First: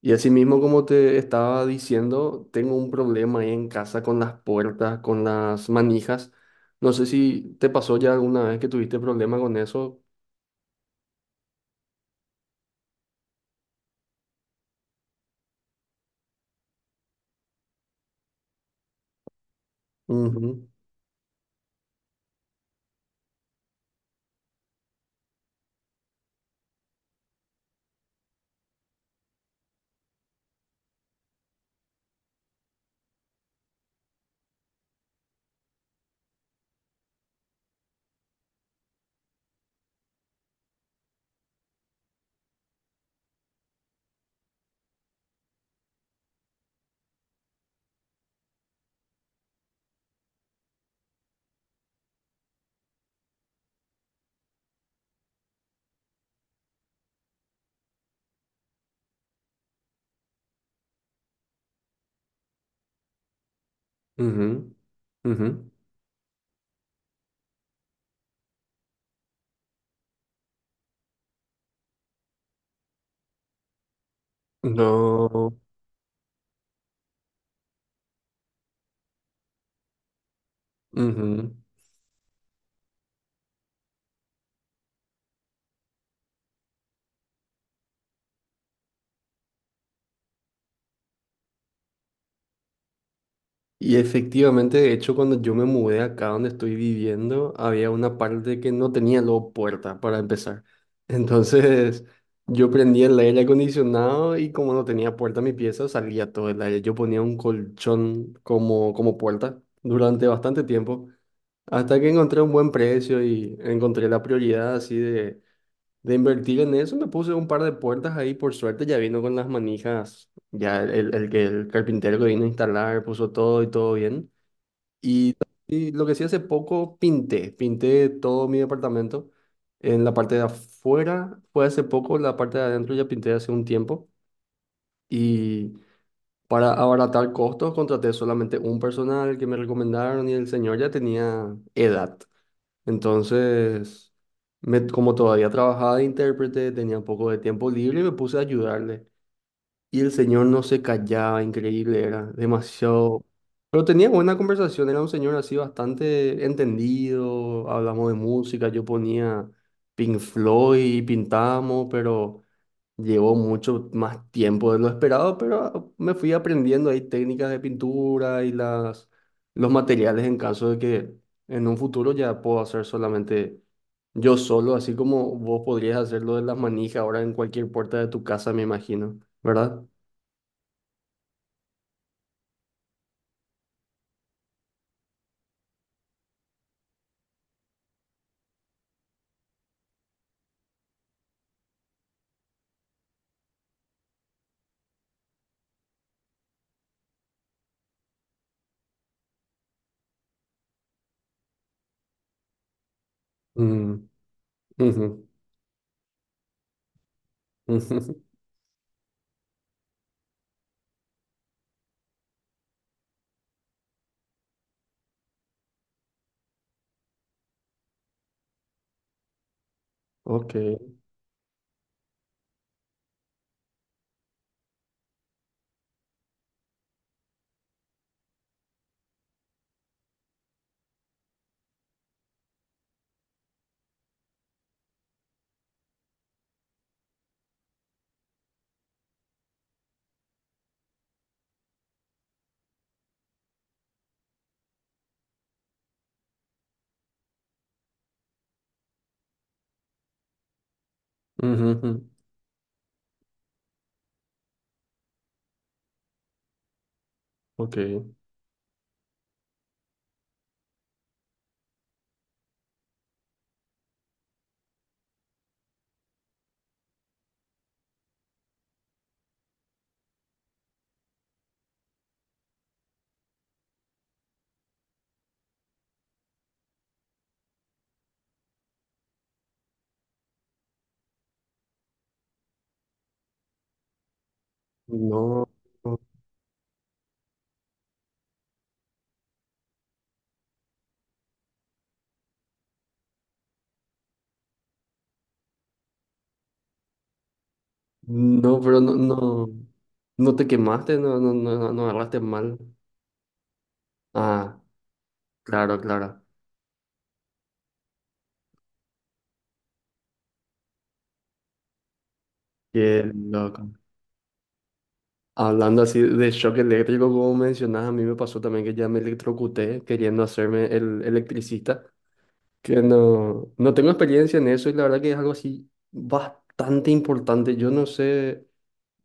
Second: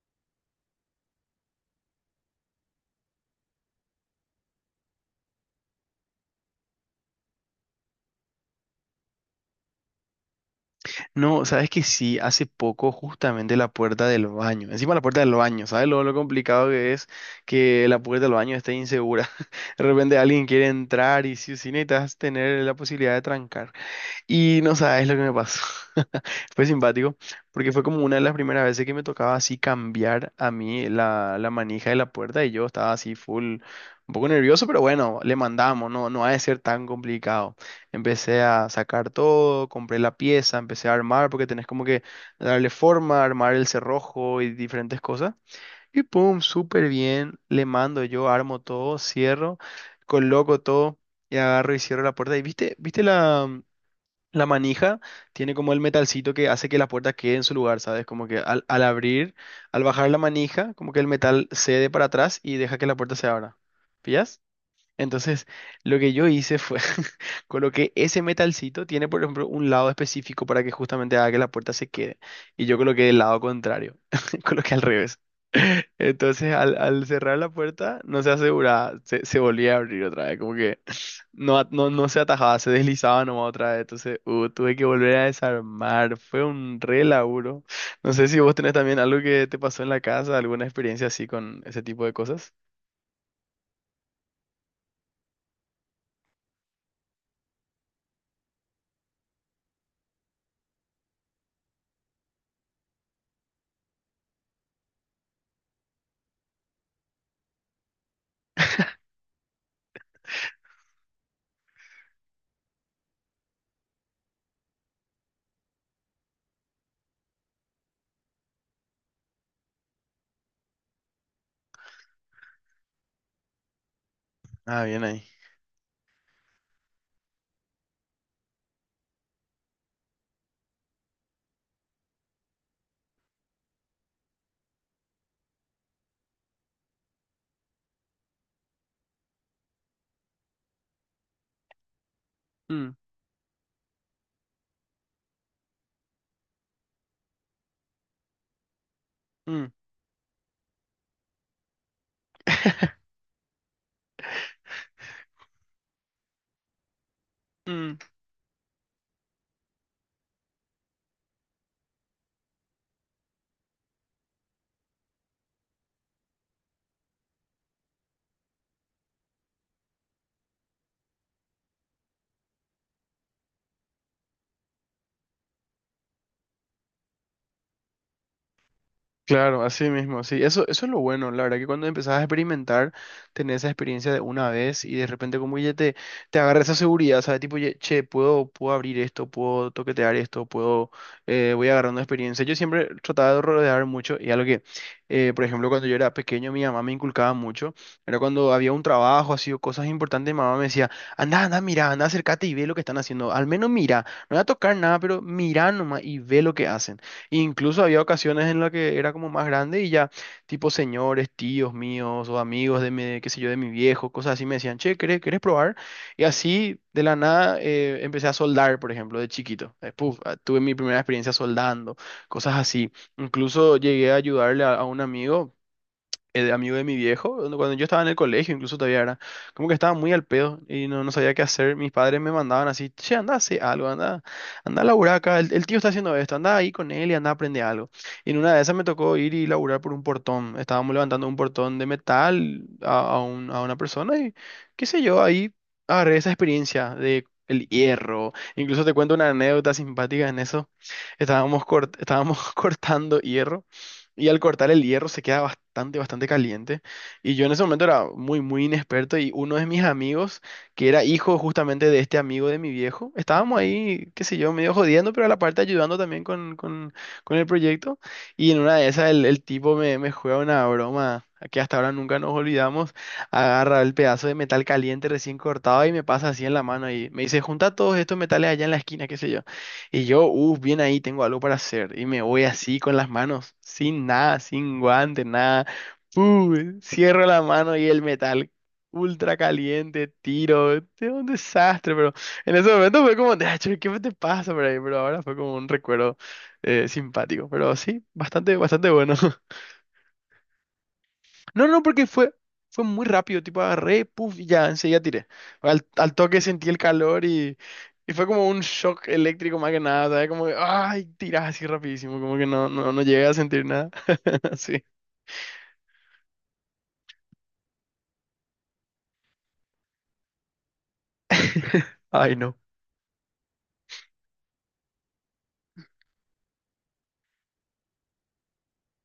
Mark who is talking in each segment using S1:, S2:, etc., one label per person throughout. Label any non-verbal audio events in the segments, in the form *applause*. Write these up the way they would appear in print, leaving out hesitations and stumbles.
S1: Y así mismo, como te estaba diciendo, tengo un problema ahí en casa con las puertas, con las manijas. No sé si te pasó ya alguna vez que tuviste problema con eso.
S2: No, sabes que sí, hace poco justamente la puerta del baño, encima la puerta del baño, ¿sabes lo complicado que es que la puerta del baño esté insegura? *laughs* De repente alguien quiere
S1: Ujú,
S2: entrar y si o sí necesitas tener la posibilidad de trancar. Y no sabes lo que me pasó. *laughs* Fue simpático, porque fue como una de las primeras veces que me tocaba así cambiar a mí la manija de la puerta y yo estaba así full, un poco nervioso, pero bueno, le mandamos, no, no ha de ser tan complicado. Empecé a sacar todo, compré la pieza, empecé a armar, porque tenés como que darle forma, armar el cerrojo y diferentes cosas. Y pum, súper bien, le mando yo, armo todo, cierro, coloco todo y agarro y cierro la puerta. Y viste, viste la... La manija tiene como el metalcito que hace que la puerta quede en su lugar, ¿sabes? Como que al abrir, al bajar la manija, como que el metal cede para atrás y deja que la puerta se abra. ¿Pillas?
S1: ujú,
S2: Entonces,
S1: ujú.
S2: lo que yo hice fue, *laughs* coloqué ese metalcito, tiene por ejemplo un lado específico para que justamente haga que la puerta se quede. Y yo coloqué el lado contrario, *laughs* coloqué al revés.
S1: No.
S2: *laughs* Entonces, al cerrar la puerta, no se aseguraba, se volvía a abrir otra vez, como que
S1: Ujú.
S2: no, no se atajaba, se deslizaba nomás otra vez. Entonces, tuve que volver a desarmar. Fue un re laburo. No sé si vos tenés también algo que te pasó en la casa, alguna experiencia así con ese tipo de cosas.
S1: Y efectivamente, de hecho, cuando yo me mudé acá donde estoy viviendo, había una parte que no tenía luego puerta para empezar. *laughs* Entonces, yo prendía el aire acondicionado y como no tenía puerta en mi pieza, salía todo el aire. Yo ponía un colchón como puerta durante bastante tiempo, hasta que encontré un buen precio y encontré la prioridad así de invertir en eso. Me puse un par de puertas ahí, por suerte ya vino con las manijas. Ya el carpintero que vino a instalar puso todo y todo bien.
S2: Ah, bien ahí.
S1: Y, y lo que sí hace poco pinté, pinté todo mi departamento. En la parte de afuera fue hace poco, la parte de adentro ya pinté hace un tiempo. Y para abaratar costos contraté solamente un personal que me recomendaron y el señor ya tenía edad.
S2: Mm,
S1: Entonces, como todavía trabajaba de intérprete, tenía un poco de tiempo libre y me puse a ayudarle.
S2: mm,
S1: Y el señor no se callaba, increíble era,
S2: *laughs*
S1: demasiado... Pero tenía buena conversación, era un señor así bastante entendido, hablamos
S2: mm.
S1: de música, yo ponía Pink Floyd y pintamos, pero llevó mucho más tiempo de lo esperado, pero me fui aprendiendo ahí técnicas de pintura y las, los materiales en caso de que en un futuro ya puedo hacer solamente yo solo, así como vos podrías hacerlo de las manijas ahora en cualquier puerta de tu casa, me imagino,
S2: Claro,
S1: ¿verdad?
S2: así mismo, sí. Eso es lo bueno, la verdad que cuando empezás a experimentar, tenés esa experiencia de una vez y de repente como que ya te agarra esa seguridad, ¿sabes? Tipo, che, puedo abrir esto, puedo toquetear esto, voy agarrando experiencia. Yo siempre trataba de rodear mucho y algo que, por ejemplo, cuando yo era pequeño, mi mamá me inculcaba mucho, era cuando había un trabajo, así o cosas importantes, mi mamá me decía, anda, anda, mira, anda, acércate y ve lo que están haciendo, al menos mira,
S1: Mm,
S2: no voy a tocar nada, pero
S1: ujú,
S2: mira nomás y ve lo que hacen. Incluso había
S1: ujú,
S2: ocasiones en las que era como más grande y ya, tipo señores, tíos míos o amigos de mi, qué sé yo, de mi viejo, cosas así, me decían, che, ¿querés probar? Y así, de la nada, empecé a soldar, por ejemplo, de chiquito.
S1: ok,
S2: Tuve mi primera experiencia soldando, cosas así. Incluso llegué a ayudarle a un amigo, el amigo de mi viejo, cuando yo estaba en el colegio, incluso todavía era, como que estaba muy al pedo y no sabía qué hacer. Mis padres me mandaban así, che, anda a hacer algo, anda, anda a laburar acá, el tío está haciendo esto, anda ahí con él y anda a aprender algo. Y en una de esas me tocó ir y laburar por un portón. Estábamos levantando un portón de metal a a una persona y qué sé yo, ahí agarré esa experiencia de... El hierro. Incluso te cuento una anécdota simpática en eso. Estábamos,
S1: ujú, ujú,
S2: estábamos *laughs* cortando hierro y al cortar el hierro se queda bastante, bastante caliente. Y yo en ese
S1: ok.
S2: momento era muy, muy inexperto y uno de mis amigos, que era hijo justamente de este amigo de mi viejo, estábamos ahí, qué sé yo, medio jodiendo, pero a la parte ayudando también con el proyecto. Y en una de esas el tipo me juega una broma que hasta ahora nunca nos olvidamos. Agarra el pedazo de metal caliente recién cortado y me pasa así en la mano y me dice, junta todos estos metales allá en la esquina, qué sé yo. Y yo, uff, bien ahí, tengo algo para hacer. Y me voy así con las manos, sin nada, sin guante,
S1: No,
S2: nada. Pu, Cierro la mano y el metal ultra caliente, tiro. Es un desastre, pero en ese momento fue como, "Ah, che, ¿qué te pasa por ahí?". Pero ahora fue como un recuerdo simpático. Pero sí, bastante,
S1: no, pero
S2: bastante
S1: no,
S2: bueno. *laughs*
S1: no, no te quemaste, no, no, no,
S2: No,
S1: no
S2: no,
S1: no
S2: porque
S1: agarraste
S2: fue,
S1: mal.
S2: fue muy rápido, tipo agarré, puff, y
S1: Ah,
S2: ya, enseguida tiré.
S1: claro,
S2: Al
S1: claro.
S2: toque sentí el calor y, fue como un shock eléctrico más que nada, ¿sabes? Como que, ay, tirás así rapidísimo, como que no
S1: Qué
S2: llegué a sentir
S1: loco.
S2: nada. *laughs* Sí.
S1: Hablando así de shock eléctrico, como mencionas, a mí me pasó también que ya me electrocuté queriendo hacerme el electricista,
S2: Ay, no.
S1: que no, no tengo experiencia en eso y la verdad que es algo así bastante importante. Yo no sé.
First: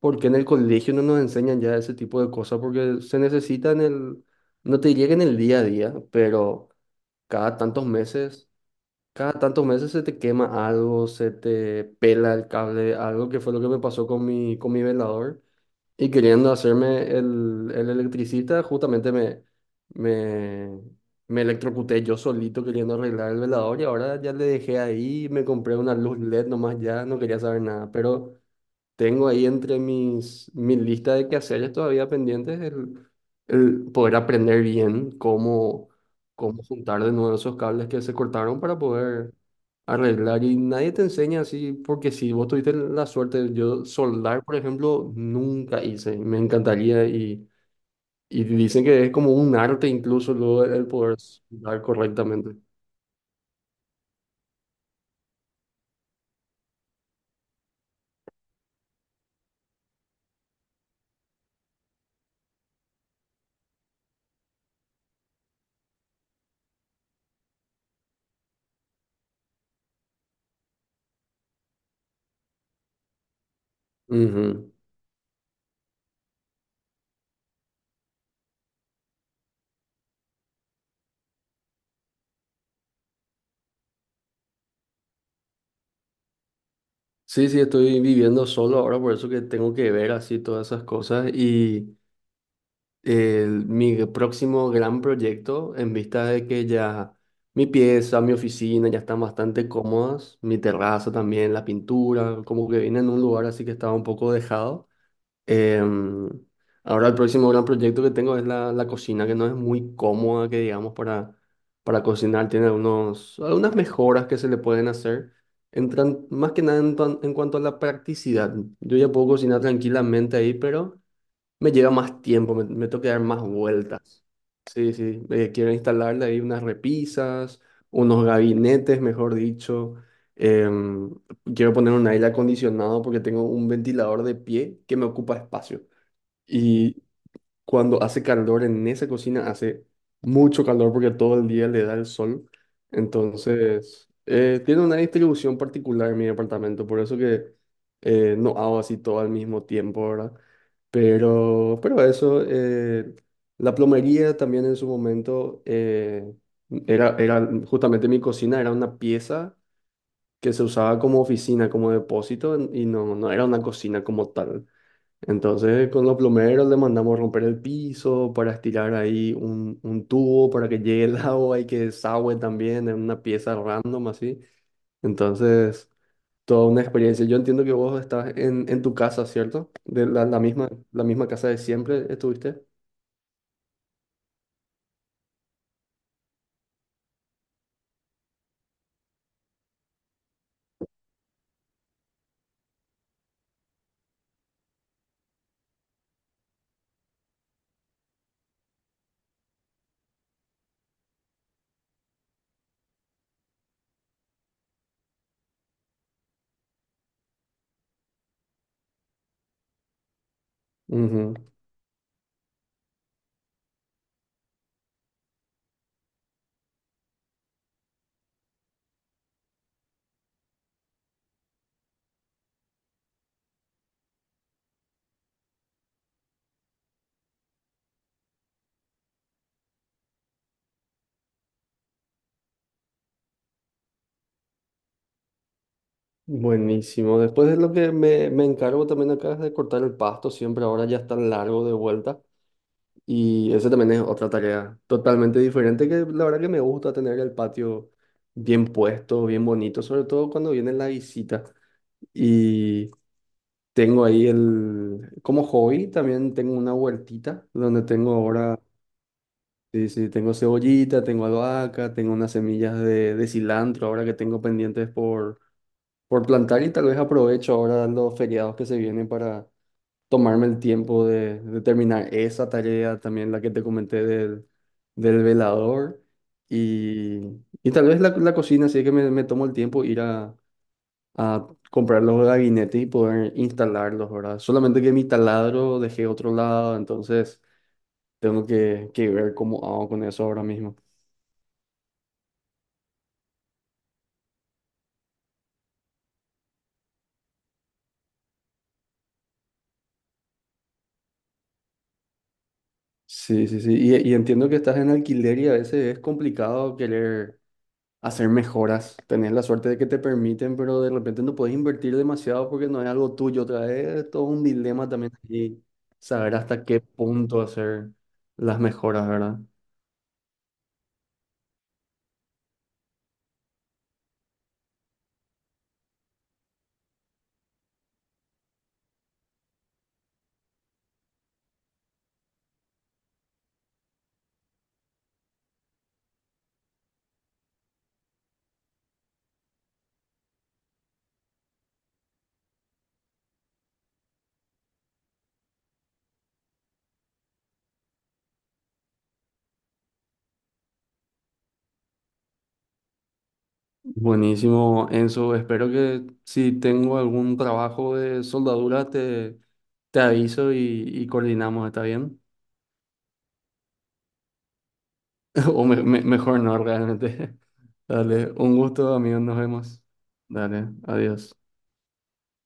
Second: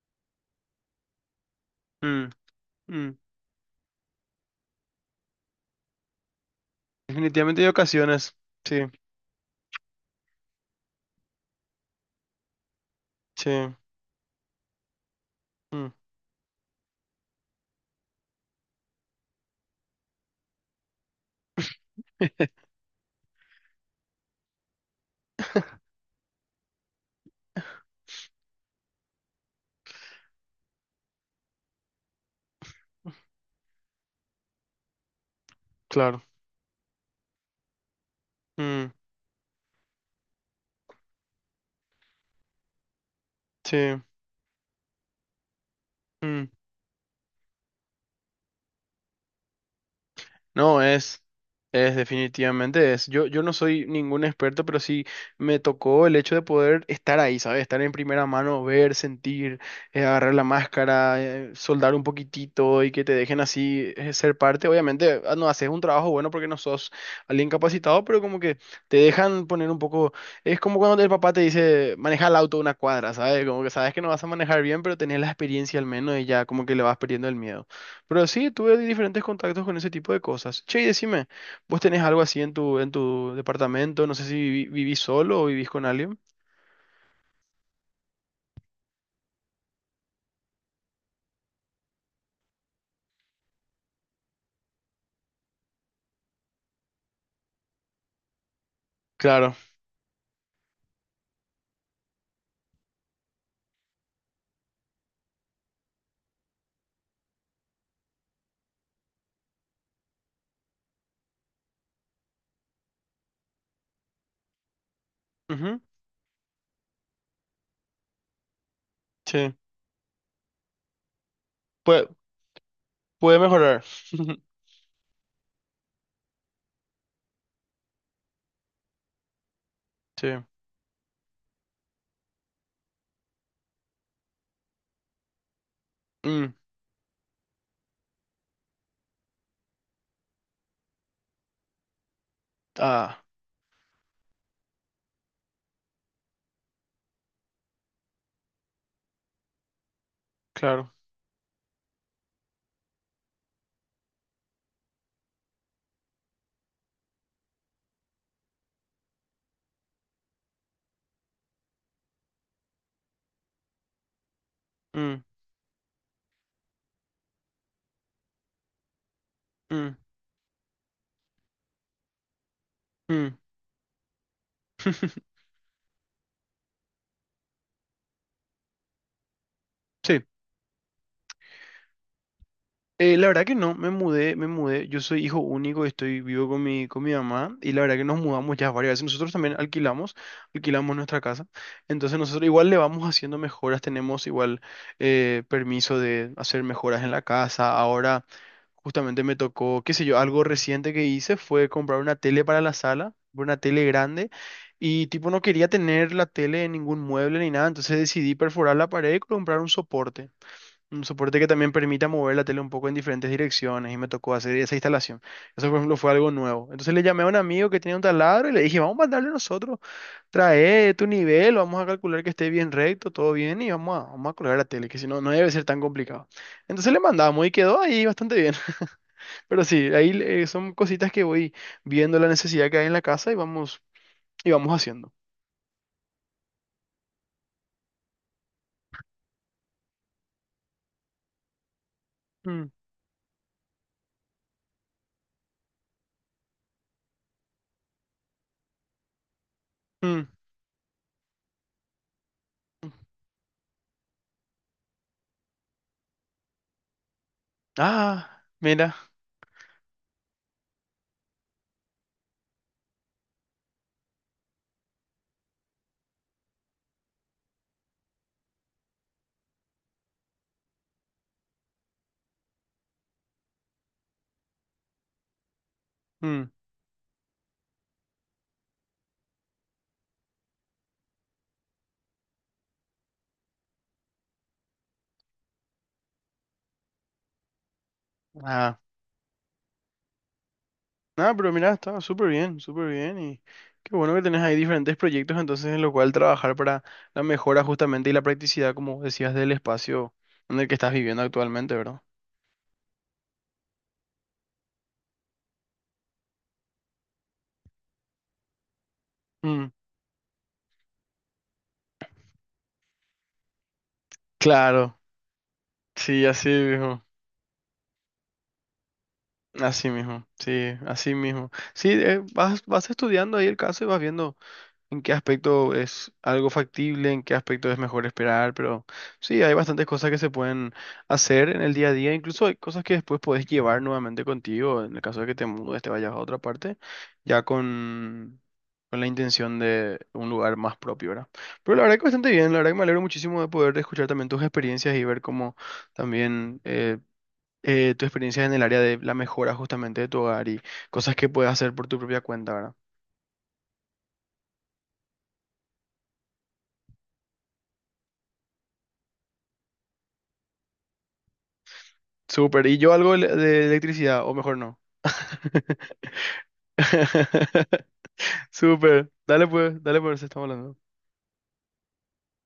S1: Porque en el colegio no nos enseñan ya ese tipo
S2: Mm,
S1: de cosas, porque
S2: mm.
S1: se necesita en no te llega en el día a día, pero cada
S2: Definitivamente hay
S1: tantos
S2: ocasiones.
S1: meses,
S2: Sí,
S1: cada tantos meses se te quema algo, se te pela el cable, algo que
S2: sí.
S1: fue lo que me pasó con mi velador.
S2: Mm,
S1: Y queriendo hacerme el electricista, justamente me, me electrocuté yo solito queriendo arreglar el velador y ahora ya le dejé ahí, me compré
S2: *laughs*
S1: una luz LED nomás ya, no quería saber nada, pero... Tengo ahí entre mis, mi lista de quehaceres todavía pendientes el poder aprender bien
S2: claro.
S1: cómo juntar de nuevo esos cables que se cortaron para
S2: Mm,
S1: poder arreglar. Y nadie te enseña así, porque si vos tuviste la suerte,
S2: sí.
S1: yo soldar, por ejemplo, nunca hice. Me
S2: Mm.
S1: encantaría y dicen que es como un arte incluso luego
S2: No,
S1: el poder
S2: es,
S1: soldar
S2: es
S1: correctamente.
S2: definitivamente es. Yo no soy ningún experto, pero sí me tocó el hecho de poder estar ahí, ¿sabes? Estar en primera mano, ver, sentir, agarrar la máscara, soldar un poquitito y que te dejen así ser parte. Obviamente, no haces un trabajo bueno porque no sos alguien capacitado, pero como que te dejan poner un poco. Es como cuando el papá te dice, maneja el auto una cuadra, ¿sabes? Como que sabes que no vas a manejar
S1: Ujú.
S2: bien, pero tenés la experiencia al menos y ya como que le vas perdiendo el miedo. Pero sí, tuve diferentes contactos con ese tipo de cosas. Che, y decime, ¿vos tenés algo así en en tu departamento? No sé si vivís solo o vivís con alguien.
S1: Sí, sí, estoy viviendo solo ahora, por eso que tengo que ver así todas esas cosas y... mi próximo gran proyecto, en vista de que ya mi pieza, mi oficina ya están
S2: Claro.
S1: bastante cómodas, mi terraza también, la pintura, como que vine en un lugar así que estaba un poco dejado. Em, ahora el próximo gran proyecto que tengo es la cocina, que no es muy cómoda, que digamos, para cocinar, tiene algunos, algunas mejoras que se le pueden hacer.
S2: Ujú,
S1: Entran, más que nada en, en cuanto a la practicidad. Yo ya puedo
S2: sí.
S1: cocinar tranquilamente ahí, pero... Me lleva
S2: Puede,
S1: más tiempo, me tengo que dar
S2: puede
S1: más
S2: mejorar.
S1: vueltas.
S2: *laughs*
S1: Sí, sí, quiero instalarle ahí unas repisas, unos gabinetes, mejor dicho.
S2: Sí.
S1: Em, quiero poner un aire acondicionado porque tengo un ventilador de pie que me ocupa espacio.
S2: Mm,
S1: Y cuando hace calor en esa cocina, hace mucho calor porque todo el día le da el sol.
S2: ah,
S1: Entonces, tiene una distribución particular en mi departamento, por eso que no hago así todo al mismo tiempo, ¿verdad?
S2: claro.
S1: Pero eso, la plomería también en su momento era, era justamente mi cocina, era una pieza que se usaba como oficina, como depósito, y no, no era una cocina como tal.
S2: Mm,
S1: Entonces, con los plomeros le mandamos romper el piso para estirar ahí
S2: mm,
S1: un tubo para que llegue el agua y que desagüe también en una
S2: mm.
S1: pieza random así.
S2: *laughs*
S1: Entonces, toda una experiencia. Yo entiendo que vos estás en tu casa, ¿cierto? De
S2: Sí.
S1: la misma casa de siempre estuviste.
S2: La verdad que no, me mudé, me mudé. Yo soy hijo único, estoy vivo con mi mamá y la verdad que nos mudamos ya varias veces. Nosotros también alquilamos nuestra casa. Entonces nosotros igual le vamos haciendo mejoras, tenemos igual permiso de hacer mejoras en la casa. Ahora justamente me tocó, qué sé yo, algo reciente que hice fue comprar una tele para la sala, una tele grande y tipo no quería tener la tele en ningún mueble ni nada, entonces decidí perforar la pared y comprar un soporte. Un
S1: Ujú.
S2: soporte que también permita mover la tele un poco en diferentes direcciones y me tocó hacer esa instalación. Eso, por ejemplo, fue algo nuevo. Entonces le llamé a un amigo que tenía un taladro y le dije, vamos a mandarle nosotros, trae tu nivel, vamos a calcular que esté bien recto, todo bien y vamos a colgar la tele, que si no, no debe ser tan complicado. Entonces le mandamos y quedó ahí bastante bien. *laughs* Pero sí, ahí son cositas que voy viendo la necesidad que hay en la casa y vamos haciendo.
S1: Buenísimo. Después de lo que me encargo también acá es de cortar el pasto, siempre ahora ya está largo de vuelta.
S2: Mm,
S1: Y eso también es otra tarea totalmente diferente que la verdad que me gusta tener el patio bien puesto, bien bonito, sobre
S2: mm.
S1: todo cuando viene la visita. Y tengo ahí el, como hobby, también tengo una huertita donde tengo
S2: Ah,
S1: ahora,
S2: mira.
S1: sí, sí, tengo cebollita, tengo albahaca, tengo unas semillas de cilantro ahora que tengo pendientes por plantar y tal vez aprovecho ahora los feriados que se vienen para tomarme el tiempo de terminar esa tarea, también la que te comenté del, del velador
S2: Mm,
S1: y, y tal vez la cocina, así que me tomo el tiempo ir a comprar los gabinetes y poder instalarlos, ¿verdad? Solamente que mi taladro dejé otro lado, entonces tengo
S2: ah.
S1: que ver cómo hago con eso ahora mismo.
S2: Nada, pero mira, estaba súper bien y qué bueno que tenés ahí diferentes proyectos entonces en lo cual trabajar para la mejora justamente y la practicidad, como decías, del espacio en el que estás viviendo actualmente, ¿verdad?
S1: Sí, sí, sí. Y entiendo que estás en alquiler y a veces es complicado querer hacer mejoras. Tenés la
S2: Mm,
S1: suerte de que te permiten, pero de repente no puedes invertir demasiado porque no es algo tuyo. Otra vez, todo un dilema
S2: claro,
S1: también aquí,
S2: sí,
S1: saber
S2: así
S1: hasta qué
S2: mismo,
S1: punto hacer las mejoras, ¿verdad?
S2: así mismo. Sí, vas estudiando ahí el caso y vas viendo. En qué aspecto es algo factible, en qué aspecto es mejor esperar, pero sí, hay bastantes cosas que se pueden hacer en el día a día, incluso hay cosas que después podés llevar nuevamente contigo, en el caso de que te mudes, te vayas a otra parte, ya con la intención de un lugar más propio, ¿verdad? Pero la verdad que bastante bien, la verdad que me alegro muchísimo de poder escuchar también tus experiencias y ver cómo también... tu experiencia en el área de la mejora justamente de tu hogar y cosas que puedes hacer por tu propia cuenta, ¿verdad?
S1: Buenísimo, Enzo. Espero que si tengo algún trabajo de soldadura, te aviso y coordinamos, ¿está bien?
S2: Súper. ¿Y yo algo de electricidad? O mejor no.
S1: *laughs* O mejor no, realmente.
S2: *laughs*
S1: *laughs* Dale, un gusto,
S2: Súper.
S1: amigos, nos vemos.
S2: Dale pues, estamos
S1: Dale,
S2: hablando.
S1: adiós.